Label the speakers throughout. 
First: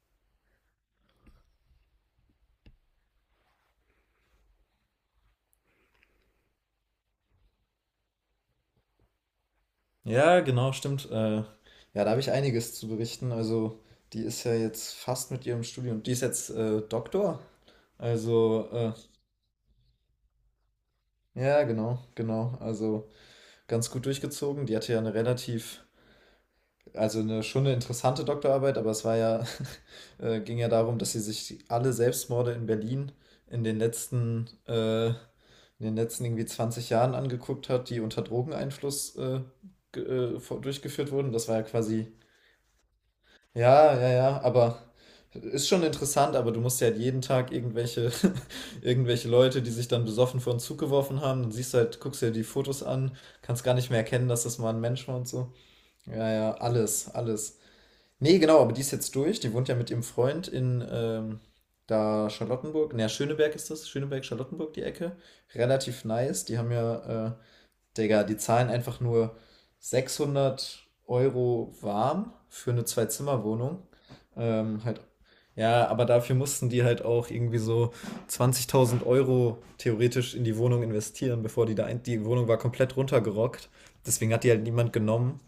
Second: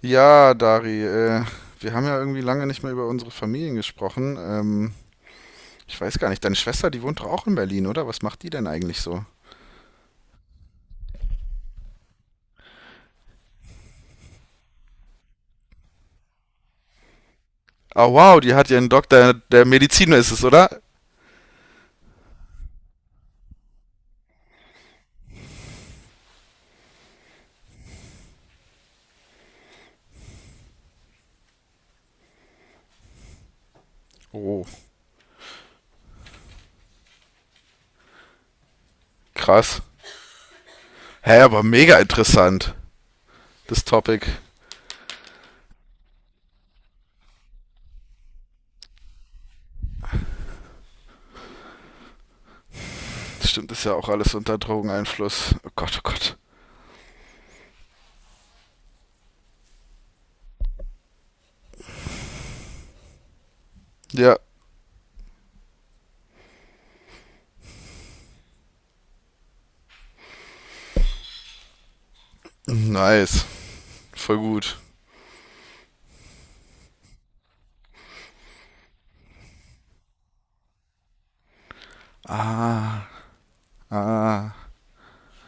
Speaker 1: Ja, Dari, wir haben ja irgendwie lange nicht mehr über unsere Familien gesprochen. Ich weiß gar nicht, deine Schwester, die wohnt doch auch in Berlin, oder? Was macht die denn eigentlich so?
Speaker 2: Ja, genau, stimmt. Ja, da habe ich einiges zu berichten. Also, die ist ja jetzt fast mit ihrem Studium. Die ist jetzt Doktor.
Speaker 1: Ah, wow, die
Speaker 2: Also,
Speaker 1: hat ja einen
Speaker 2: äh,
Speaker 1: Doktor der Medizin, ist es, oder?
Speaker 2: ja, genau, genau. Also, ganz gut durchgezogen. Die hatte ja eine relativ, also eine, schon eine interessante Doktorarbeit, aber es war ja, ging ja darum, dass sie sich alle Selbstmorde in Berlin
Speaker 1: Oh,
Speaker 2: in den letzten irgendwie 20 Jahren angeguckt hat, die unter Drogeneinfluss
Speaker 1: krass.
Speaker 2: durchgeführt wurden.
Speaker 1: Hä,
Speaker 2: Das war
Speaker 1: aber
Speaker 2: ja
Speaker 1: mega
Speaker 2: quasi.
Speaker 1: interessant, das
Speaker 2: Ja, ja,
Speaker 1: Topic.
Speaker 2: ja, aber ist schon interessant, aber du musst ja halt jeden Tag irgendwelche, irgendwelche Leute, die sich dann besoffen vor den Zug geworfen haben, dann siehst du halt, guckst dir die Fotos an, kannst
Speaker 1: Stimmt,
Speaker 2: gar
Speaker 1: ist
Speaker 2: nicht
Speaker 1: ja
Speaker 2: mehr
Speaker 1: auch
Speaker 2: erkennen,
Speaker 1: alles
Speaker 2: dass
Speaker 1: unter
Speaker 2: das mal ein Mensch war und so.
Speaker 1: Drogeneinfluss. Oh Gott, oh
Speaker 2: Ja,
Speaker 1: Gott.
Speaker 2: ja, alles, alles. Nee, genau, aber die ist jetzt durch, die wohnt ja mit ihrem Freund in da Charlottenburg, naja, Schöneberg ist das, Schöneberg,
Speaker 1: Ja,
Speaker 2: Charlottenburg, die Ecke. Relativ nice, die haben ja Digga, die zahlen einfach nur 600 Euro warm für eine
Speaker 1: nice.
Speaker 2: Zwei-Zimmer-Wohnung.
Speaker 1: Voll gut.
Speaker 2: Halt, ja, aber dafür mussten die halt auch irgendwie so 20.000 Euro theoretisch in die Wohnung investieren, bevor die Wohnung war komplett
Speaker 1: Ah,
Speaker 2: runtergerockt. Deswegen hat die halt
Speaker 1: ah.
Speaker 2: niemand genommen.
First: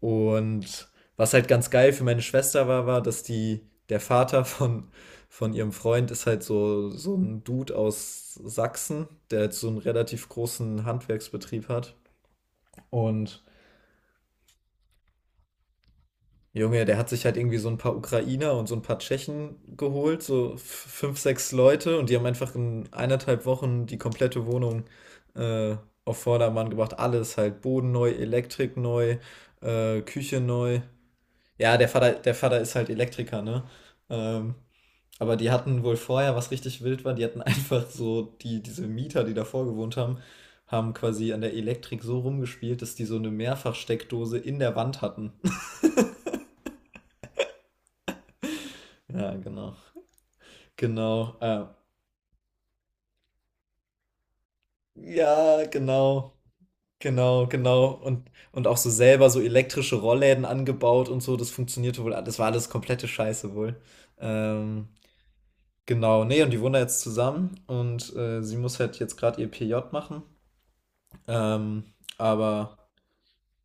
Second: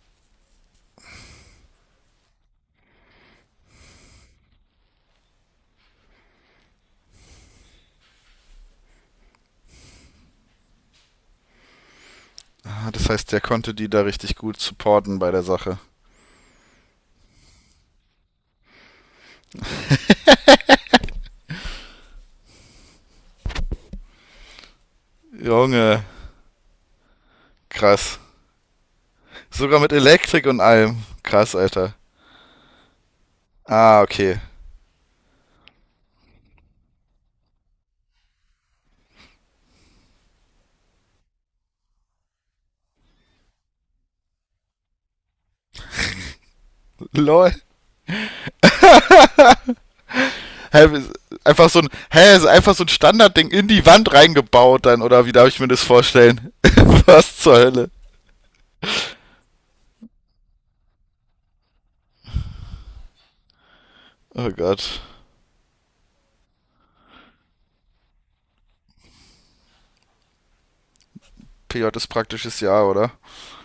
Speaker 2: Und was halt ganz geil für meine Schwester war, war, dass die, der Vater von ihrem Freund ist halt so, so ein Dude aus Sachsen, der halt so einen relativ großen Handwerksbetrieb hat.
Speaker 1: Ah, das heißt, der
Speaker 2: Und
Speaker 1: konnte die da richtig gut supporten bei der Sache.
Speaker 2: Junge, der hat sich halt irgendwie so ein paar Ukrainer und so ein paar Tschechen geholt, so fünf, sechs Leute, und die haben einfach in 1,5 Wochen die komplette Wohnung äh,
Speaker 1: Junge,
Speaker 2: auf Vordermann gebracht. Alles halt, Boden neu,
Speaker 1: krass.
Speaker 2: Elektrik neu,
Speaker 1: Sogar mit
Speaker 2: Küche
Speaker 1: Elektrik und
Speaker 2: neu.
Speaker 1: allem. Krass,
Speaker 2: Ja, der
Speaker 1: Alter.
Speaker 2: Vater, der Vater ist halt Elektriker, ne?
Speaker 1: Ah, okay.
Speaker 2: Ähm, aber die hatten wohl vorher, was richtig wild war, die hatten einfach so, die, diese Mieter, die davor gewohnt haben, haben quasi an der Elektrik so rumgespielt, dass die so eine Mehrfachsteckdose in der Wand hatten.
Speaker 1: Lol.
Speaker 2: Ja, genau.
Speaker 1: Hä,
Speaker 2: Genau.
Speaker 1: einfach so ein, hä, ist einfach so ein Standardding in die Wand reingebaut dann, oder wie darf ich
Speaker 2: Ja,
Speaker 1: mir das
Speaker 2: genau.
Speaker 1: vorstellen? Was
Speaker 2: Genau,
Speaker 1: zur
Speaker 2: genau.
Speaker 1: Hölle?
Speaker 2: Und auch so selber so elektrische Rollläden angebaut und so, das funktionierte wohl. Das war alles komplette Scheiße wohl.
Speaker 1: Oh
Speaker 2: Ähm,
Speaker 1: Gott.
Speaker 2: genau. Nee, und die wohnen da jetzt zusammen und sie muss halt jetzt gerade ihr PJ machen.
Speaker 1: PJ
Speaker 2: Ähm,
Speaker 1: ist praktisches
Speaker 2: aber
Speaker 1: Jahr, oder?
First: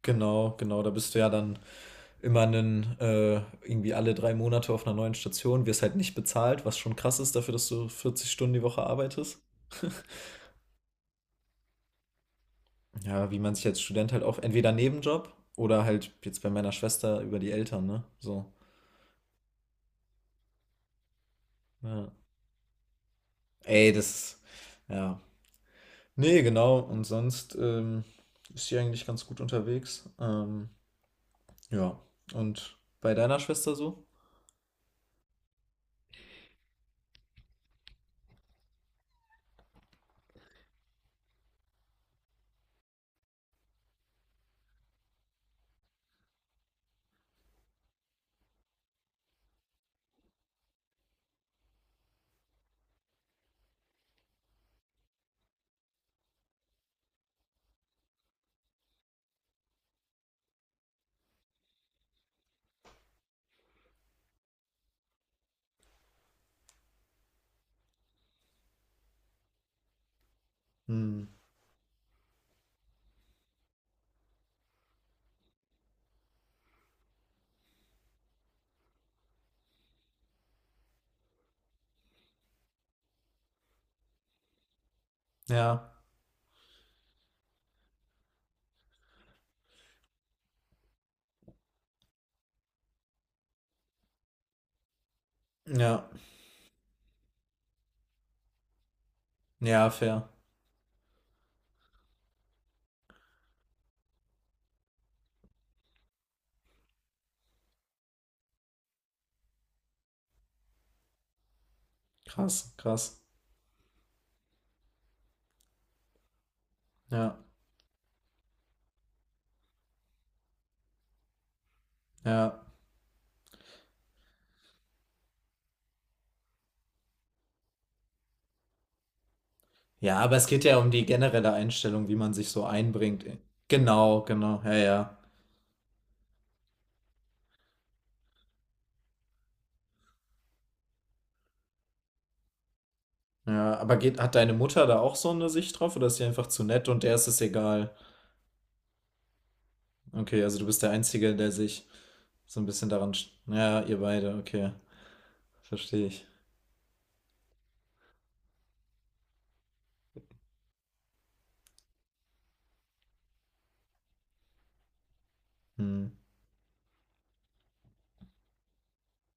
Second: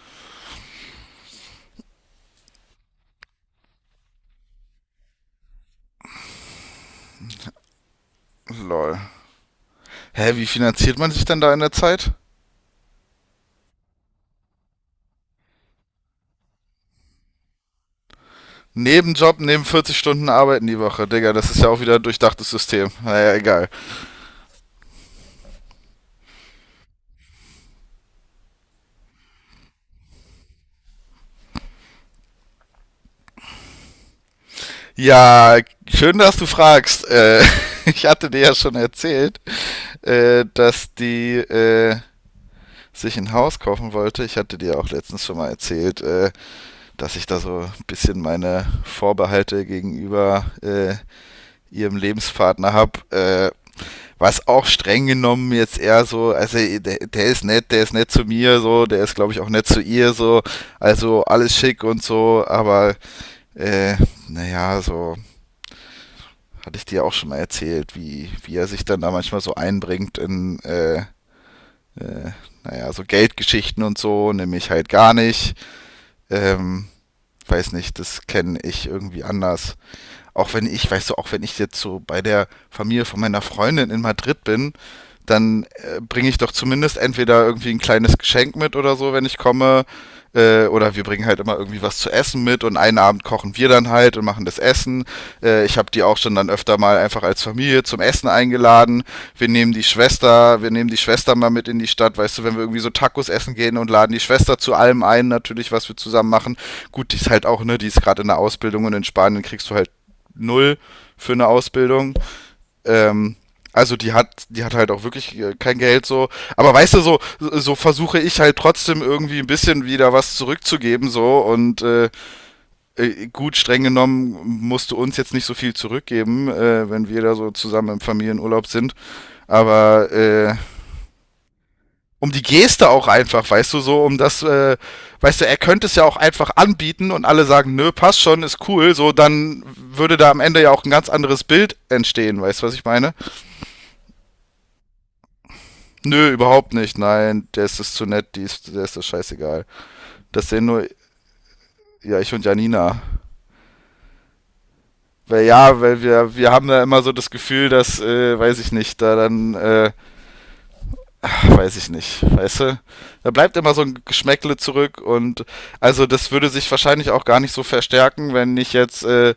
Speaker 2: genau, genau, da bist du ja dann immer einen, äh, irgendwie alle 3 Monate auf einer neuen Station, wirst halt nicht bezahlt, was schon krass ist dafür, dass du 40 Stunden die Woche
Speaker 1: Lol.
Speaker 2: arbeitest.
Speaker 1: Hä, wie finanziert man sich denn da in der Zeit?
Speaker 2: Ja, wie man sich als Student halt auch entweder Nebenjob oder halt jetzt bei meiner Schwester über die Eltern, ne? So.
Speaker 1: Nebenjob, neben 40 Stunden Arbeiten die Woche. Digga, das ist ja auch wieder ein
Speaker 2: Ja.
Speaker 1: durchdachtes System. Naja, egal.
Speaker 2: Ey, das. Ja. Nee, genau. Und sonst ist sie eigentlich ganz gut unterwegs. Ja. Und bei deiner Schwester so?
Speaker 1: Ja, schön, dass du fragst. Ich hatte dir ja schon erzählt, dass die, sich ein Haus kaufen wollte. Ich hatte dir auch letztens schon mal erzählt, dass ich da so ein bisschen meine Vorbehalte gegenüber ihrem Lebenspartner habe, was auch streng genommen jetzt eher so, also der ist nett, der ist nett zu mir, so, der ist glaube ich auch nett zu ihr, so, also alles schick und so, aber äh, naja, so hatte ich dir auch schon mal erzählt, wie er sich dann da manchmal so einbringt in,
Speaker 2: Hm.
Speaker 1: äh, naja, so Geldgeschichten und so, nämlich halt gar nicht. Ähm, weiß nicht, das kenne ich irgendwie anders, auch wenn ich, weißt du, auch wenn ich jetzt so bei der Familie von meiner Freundin in Madrid bin, dann
Speaker 2: Ja.
Speaker 1: bringe ich doch zumindest entweder irgendwie ein kleines Geschenk mit oder so, wenn ich komme. Oder wir bringen halt immer irgendwie was zu essen mit, und einen Abend kochen wir dann halt und machen das Essen. Ich habe die
Speaker 2: Ja.
Speaker 1: auch schon dann öfter mal einfach als Familie zum Essen eingeladen. Wir nehmen die
Speaker 2: Ja, fair.
Speaker 1: Schwester, wir nehmen die Schwester mal mit in die Stadt, weißt du, wenn wir irgendwie so Tacos essen gehen, und laden die Schwester zu allem ein, natürlich, was wir zusammen machen. Gut, die ist halt auch, ne, die ist gerade in der Ausbildung, und in Spanien kriegst du halt null für eine Ausbildung.
Speaker 2: Krass, krass.
Speaker 1: Ähm, also die hat halt auch wirklich kein Geld so. Aber weißt du, so,
Speaker 2: Ja.
Speaker 1: so versuche ich halt trotzdem irgendwie ein bisschen wieder was zurückzugeben so. Und
Speaker 2: Ja.
Speaker 1: gut, streng genommen musst du uns jetzt nicht so viel zurückgeben, wenn wir da so zusammen im Familienurlaub sind. Aber
Speaker 2: Ja, aber es geht ja um die generelle Einstellung, wie
Speaker 1: um
Speaker 2: man
Speaker 1: die
Speaker 2: sich so
Speaker 1: Geste auch
Speaker 2: einbringt.
Speaker 1: einfach, weißt du, so um
Speaker 2: Genau,
Speaker 1: das,
Speaker 2: genau. Ja, ja.
Speaker 1: weißt du, er könnte es ja auch einfach anbieten, und alle sagen, nö, passt schon, ist cool, so, dann würde da am Ende ja auch ein ganz anderes Bild entstehen, weißt du, was ich meine?
Speaker 2: Ja, aber geht, hat deine Mutter da auch so eine Sicht drauf oder ist sie
Speaker 1: Nö,
Speaker 2: einfach zu
Speaker 1: überhaupt
Speaker 2: nett
Speaker 1: nicht,
Speaker 2: und der ist es
Speaker 1: nein, der ist es
Speaker 2: egal?
Speaker 1: zu nett, die ist, der ist das scheißegal.
Speaker 2: Okay,
Speaker 1: Das
Speaker 2: also
Speaker 1: sehen
Speaker 2: du bist
Speaker 1: nur,
Speaker 2: der Einzige, der sich
Speaker 1: ja, ich und
Speaker 2: so ein bisschen
Speaker 1: Janina.
Speaker 2: daran. Ja, ihr beide, okay.
Speaker 1: Weil ja, weil
Speaker 2: Verstehe ich.
Speaker 1: wir haben da immer so das Gefühl, dass, weiß ich nicht, da dann, weiß ich nicht, weißt du? Da bleibt immer so ein Geschmäckle zurück, und also
Speaker 2: Hm,
Speaker 1: das würde sich wahrscheinlich auch gar nicht so verstärken, wenn nicht jetzt äh,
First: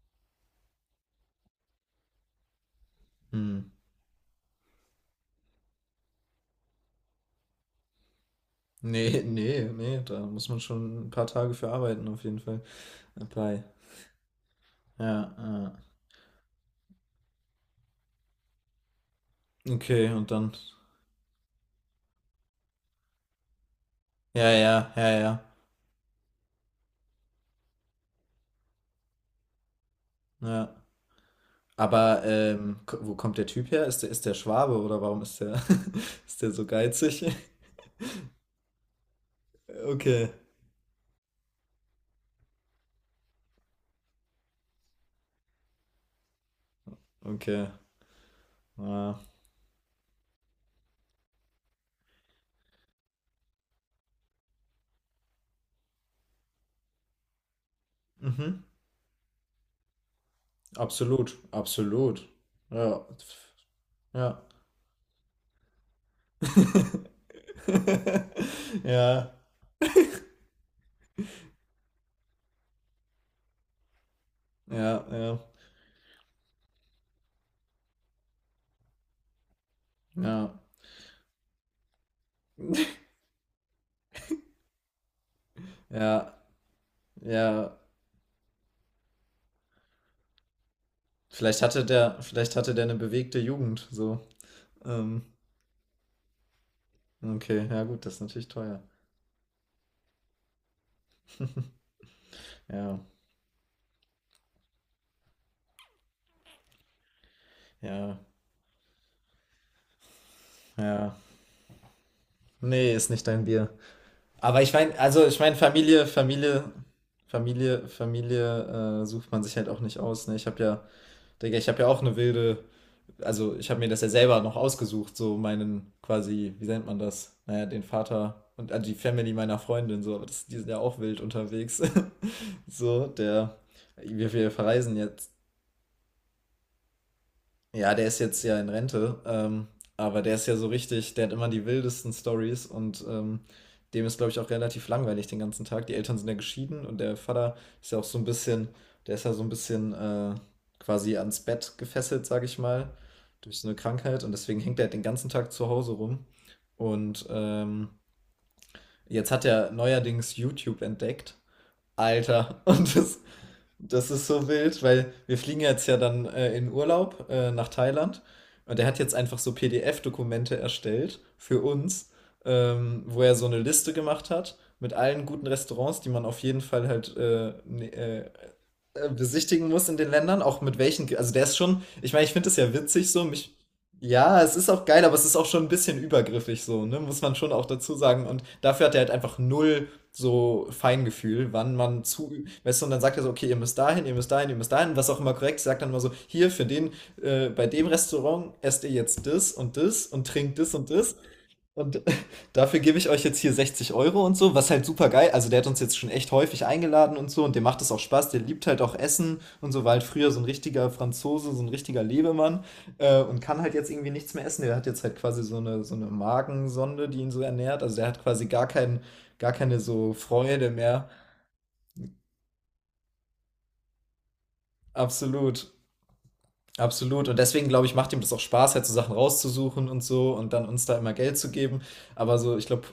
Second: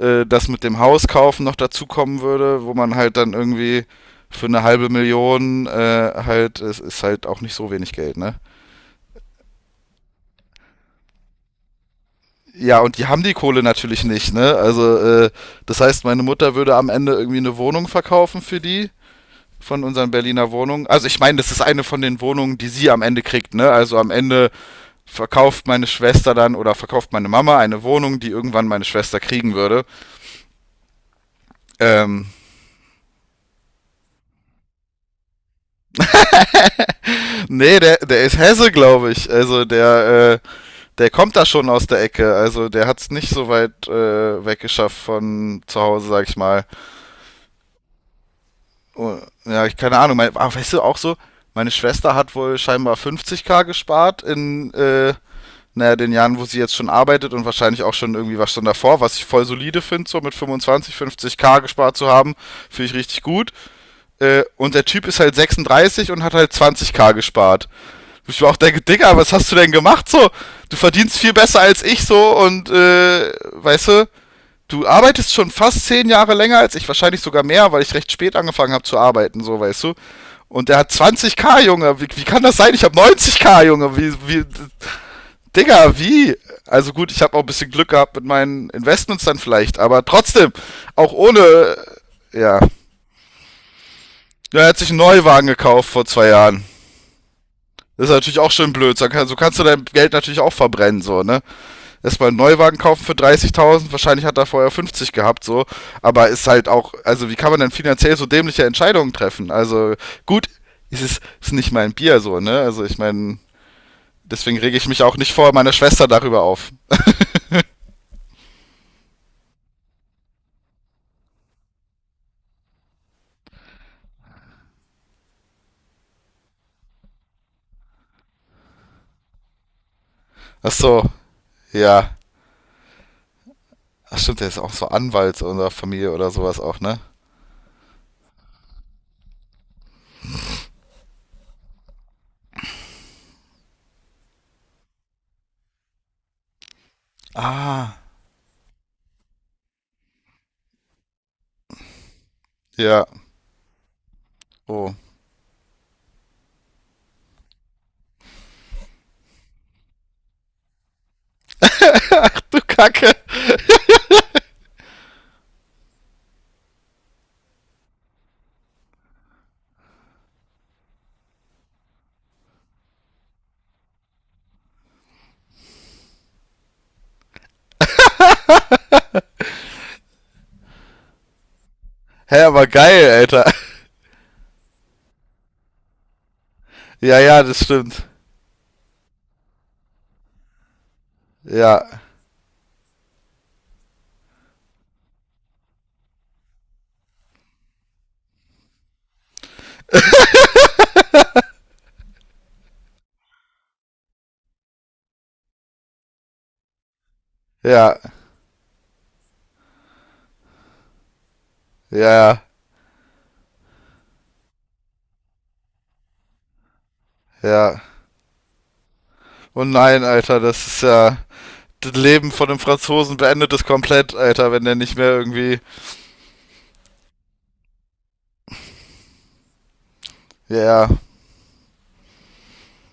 Speaker 1: äh, das mit dem Haus kaufen noch dazukommen würde, wo man halt dann
Speaker 2: hm.
Speaker 1: irgendwie für eine halbe Million halt, es ist halt auch nicht so wenig Geld, ne?
Speaker 2: Nee, nee, nee, da muss man schon ein paar Tage für arbeiten, auf jeden Fall.
Speaker 1: Ja, und die haben die Kohle
Speaker 2: Bei.
Speaker 1: natürlich nicht, ne? Also, äh,
Speaker 2: Ja, ja.
Speaker 1: das heißt, meine Mutter würde am Ende irgendwie eine Wohnung verkaufen für die von
Speaker 2: Okay,
Speaker 1: unseren
Speaker 2: und
Speaker 1: Berliner
Speaker 2: dann.
Speaker 1: Wohnungen. Also ich meine, das ist eine von den Wohnungen, die sie am Ende kriegt, ne? Also am
Speaker 2: Ja,
Speaker 1: Ende
Speaker 2: ja, ja, ja.
Speaker 1: verkauft meine Schwester dann, oder verkauft meine Mama eine Wohnung, die irgendwann meine Schwester kriegen würde.
Speaker 2: Ja. Aber
Speaker 1: Ähm,
Speaker 2: wo kommt der Typ her? Ist der Schwabe oder warum ist der, ist der so geizig?
Speaker 1: Nee, der ist Hesse, glaube ich. Also
Speaker 2: Okay,
Speaker 1: der kommt da schon aus der Ecke. Also der hat es nicht so weit weggeschafft von zu Hause, sag ich mal.
Speaker 2: okay.
Speaker 1: Oh,
Speaker 2: Ja.
Speaker 1: ja, ich keine Ahnung. Mein, ah, weißt du, auch so, meine Schwester hat wohl scheinbar 50K gespart in, naja, den Jahren, wo sie jetzt schon arbeitet, und wahrscheinlich auch schon irgendwie was
Speaker 2: Mhm.
Speaker 1: schon davor, was ich voll solide finde, so mit 25,
Speaker 2: Absolut,
Speaker 1: 50K gespart zu
Speaker 2: absolut.
Speaker 1: haben, finde ich
Speaker 2: Ja,
Speaker 1: richtig gut.
Speaker 2: ja.
Speaker 1: Und der Typ ist halt 36 und hat halt 20K gespart. Ich war auch denke, Digga, was
Speaker 2: Ja,
Speaker 1: hast du denn gemacht so? Du verdienst viel besser als ich so, und weißt du, du
Speaker 2: ja,
Speaker 1: arbeitest
Speaker 2: ja,
Speaker 1: schon fast 10 Jahre länger als ich, wahrscheinlich sogar mehr, weil ich recht spät angefangen habe zu arbeiten, so weißt du.
Speaker 2: ja,
Speaker 1: Und der hat 20K, Junge, wie kann das sein? Ich habe 90K, Junge, Digga,
Speaker 2: ja,
Speaker 1: wie? Also gut, ich habe auch ein bisschen
Speaker 2: ja.
Speaker 1: Glück gehabt mit meinen Investments dann vielleicht, aber trotzdem, auch ohne,
Speaker 2: Vielleicht
Speaker 1: ja.
Speaker 2: hatte der eine bewegte Jugend, so.
Speaker 1: Ja, er hat sich einen
Speaker 2: Ähm,
Speaker 1: Neuwagen gekauft vor 2 Jahren.
Speaker 2: okay, ja gut,
Speaker 1: Das ist
Speaker 2: das ist
Speaker 1: natürlich
Speaker 2: natürlich
Speaker 1: auch schön
Speaker 2: teuer.
Speaker 1: blöd. So kannst du dein Geld natürlich auch verbrennen, so, ne? Erstmal einen Neuwagen
Speaker 2: Ja,
Speaker 1: kaufen für 30.000, wahrscheinlich hat er vorher 50 gehabt, so. Aber ist halt auch, also wie kann man denn finanziell
Speaker 2: ja,
Speaker 1: so dämliche Entscheidungen treffen? Also gut, es
Speaker 2: ja.
Speaker 1: ist, ist nicht mein Bier, so, ne? Also
Speaker 2: Nee,
Speaker 1: ich
Speaker 2: ist nicht
Speaker 1: meine,
Speaker 2: dein Bier.
Speaker 1: deswegen
Speaker 2: Aber ich
Speaker 1: rege ich
Speaker 2: meine,
Speaker 1: mich auch
Speaker 2: also
Speaker 1: nicht
Speaker 2: ich
Speaker 1: vor
Speaker 2: meine,
Speaker 1: meiner Schwester darüber auf.
Speaker 2: Familie sucht man sich halt auch nicht aus. Ne? Ich habe ja, Digga, ich habe ja auch eine wilde, also ich habe mir das ja selber noch ausgesucht, so meinen quasi, wie nennt man das? Naja, den Vater und die Family meiner Freundin, so, aber das, die sind
Speaker 1: Ach
Speaker 2: ja auch
Speaker 1: so,
Speaker 2: wild unterwegs.
Speaker 1: ja.
Speaker 2: so, der,
Speaker 1: Ach stimmt, der
Speaker 2: wir
Speaker 1: ist auch so
Speaker 2: verreisen jetzt
Speaker 1: Anwalt unserer Familie oder sowas auch, ne?
Speaker 2: ja, der ist jetzt ja in Rente, aber der ist ja so richtig, der hat immer die wildesten Stories und dem ist, glaube ich, auch relativ langweilig den ganzen Tag. Die Eltern sind ja geschieden und der Vater ist ja
Speaker 1: Ah.
Speaker 2: auch so ein bisschen, der ist ja so ein bisschen quasi ans Bett gefesselt, sage ich mal,
Speaker 1: Ja.
Speaker 2: durch so eine Krankheit und deswegen hängt er
Speaker 1: Oh.
Speaker 2: halt den ganzen Tag zu Hause rum. Und jetzt hat er neuerdings YouTube entdeckt.
Speaker 1: Du
Speaker 2: Alter,
Speaker 1: Kacke.
Speaker 2: das ist so wild, weil wir fliegen jetzt ja dann in Urlaub nach Thailand und er hat jetzt einfach so PDF-Dokumente erstellt für uns, wo er so eine Liste gemacht hat mit allen guten Restaurants, die man auf jeden Fall halt besichtigen muss in den Ländern, auch mit welchen, also der ist schon, ich meine, ich
Speaker 1: Hä,
Speaker 2: finde es
Speaker 1: aber
Speaker 2: ja
Speaker 1: geil,
Speaker 2: witzig so,
Speaker 1: Alter.
Speaker 2: mich, ja, es ist auch geil, aber es ist auch schon ein bisschen übergriffig so, ne,
Speaker 1: Ja,
Speaker 2: muss man
Speaker 1: ja,
Speaker 2: schon
Speaker 1: das
Speaker 2: auch dazu
Speaker 1: stimmt.
Speaker 2: sagen und dafür hat er halt einfach null so Feingefühl, wann
Speaker 1: Ja.
Speaker 2: man zu, weißt du, und dann sagt er so, okay, ihr müsst dahin, ihr müsst dahin, ihr müsst dahin, was auch immer korrekt, ist, sagt dann immer so, hier für den, bei dem Restaurant esst ihr jetzt das und das und trinkt das und das und dafür gebe ich euch jetzt hier 60 Euro und so, was halt super geil. Also der hat uns jetzt schon echt häufig eingeladen und so und dem macht es
Speaker 1: Ja.
Speaker 2: auch Spaß. Der liebt halt auch Essen und so, war halt früher so ein richtiger Franzose, so ein
Speaker 1: Ja,
Speaker 2: richtiger
Speaker 1: ja.
Speaker 2: Lebemann und kann halt jetzt irgendwie nichts mehr essen. Der hat jetzt halt quasi so eine Magensonde, die ihn so
Speaker 1: Ja.
Speaker 2: ernährt. Also der hat quasi gar keinen, gar
Speaker 1: Oh
Speaker 2: keine
Speaker 1: nein,
Speaker 2: so
Speaker 1: Alter, das
Speaker 2: Freude
Speaker 1: ist
Speaker 2: mehr.
Speaker 1: ja. Das Leben von einem Franzosen beendet es komplett, Alter, wenn der nicht mehr irgendwie.
Speaker 2: Absolut. Absolut. Und deswegen, glaube ich, macht ihm das auch Spaß, halt so Sachen rauszusuchen und so und dann uns
Speaker 1: Ja,
Speaker 2: da immer Geld zu geben. Aber so, ich glaube,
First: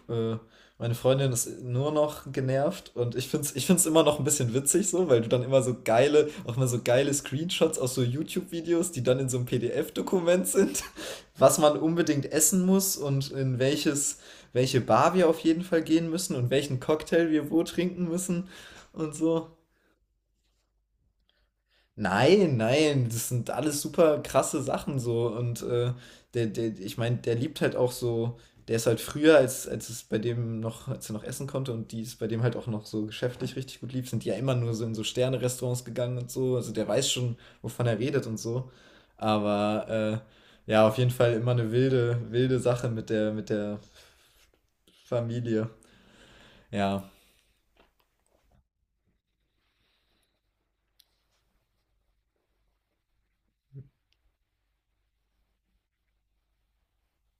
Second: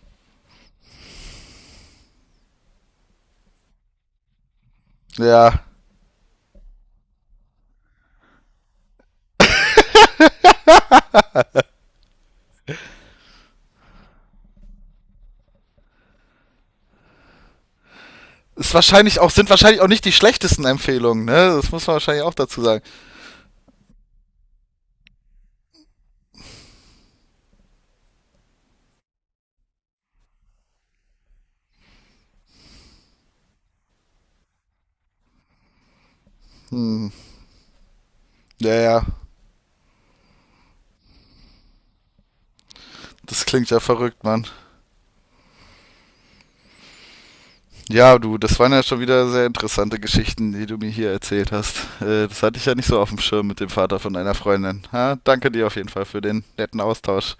Speaker 2: meine Freundin ist nur noch genervt und ich finde es ich find's immer noch ein bisschen witzig so, weil du dann immer
Speaker 1: ja.
Speaker 2: so geile, auch mal so geile Screenshots aus so YouTube-Videos, die dann in so einem PDF-Dokument sind, was man unbedingt essen muss und in welches, welche Bar wir auf jeden Fall gehen müssen und welchen Cocktail wir wo trinken müssen
Speaker 1: Ist
Speaker 2: und
Speaker 1: wahrscheinlich auch,
Speaker 2: so.
Speaker 1: sind wahrscheinlich auch nicht die schlechtesten Empfehlungen, ne? Das muss man wahrscheinlich auch
Speaker 2: Nein,
Speaker 1: dazu sagen.
Speaker 2: nein, das sind alles super krasse Sachen so. Und der, ich meine, der liebt halt auch so, der ist halt früher, als es bei dem noch, als er noch essen konnte und die es bei dem halt auch noch so geschäftlich richtig gut lief, sind die ja immer nur so in so Sterne-Restaurants gegangen und so. Also der
Speaker 1: Hm.
Speaker 2: weiß schon, wovon er redet und so.
Speaker 1: Ja, ja.
Speaker 2: Aber ja, auf jeden Fall immer eine wilde Sache mit
Speaker 1: Das
Speaker 2: mit
Speaker 1: klingt ja
Speaker 2: der
Speaker 1: verrückt, Mann.
Speaker 2: Familie. Ja.
Speaker 1: Ja, du, das waren ja schon wieder sehr interessante Geschichten, die du mir hier erzählt hast. Das hatte ich ja nicht so auf dem Schirm mit dem Vater von einer Freundin. Ha, danke dir auf jeden Fall für den netten Austausch.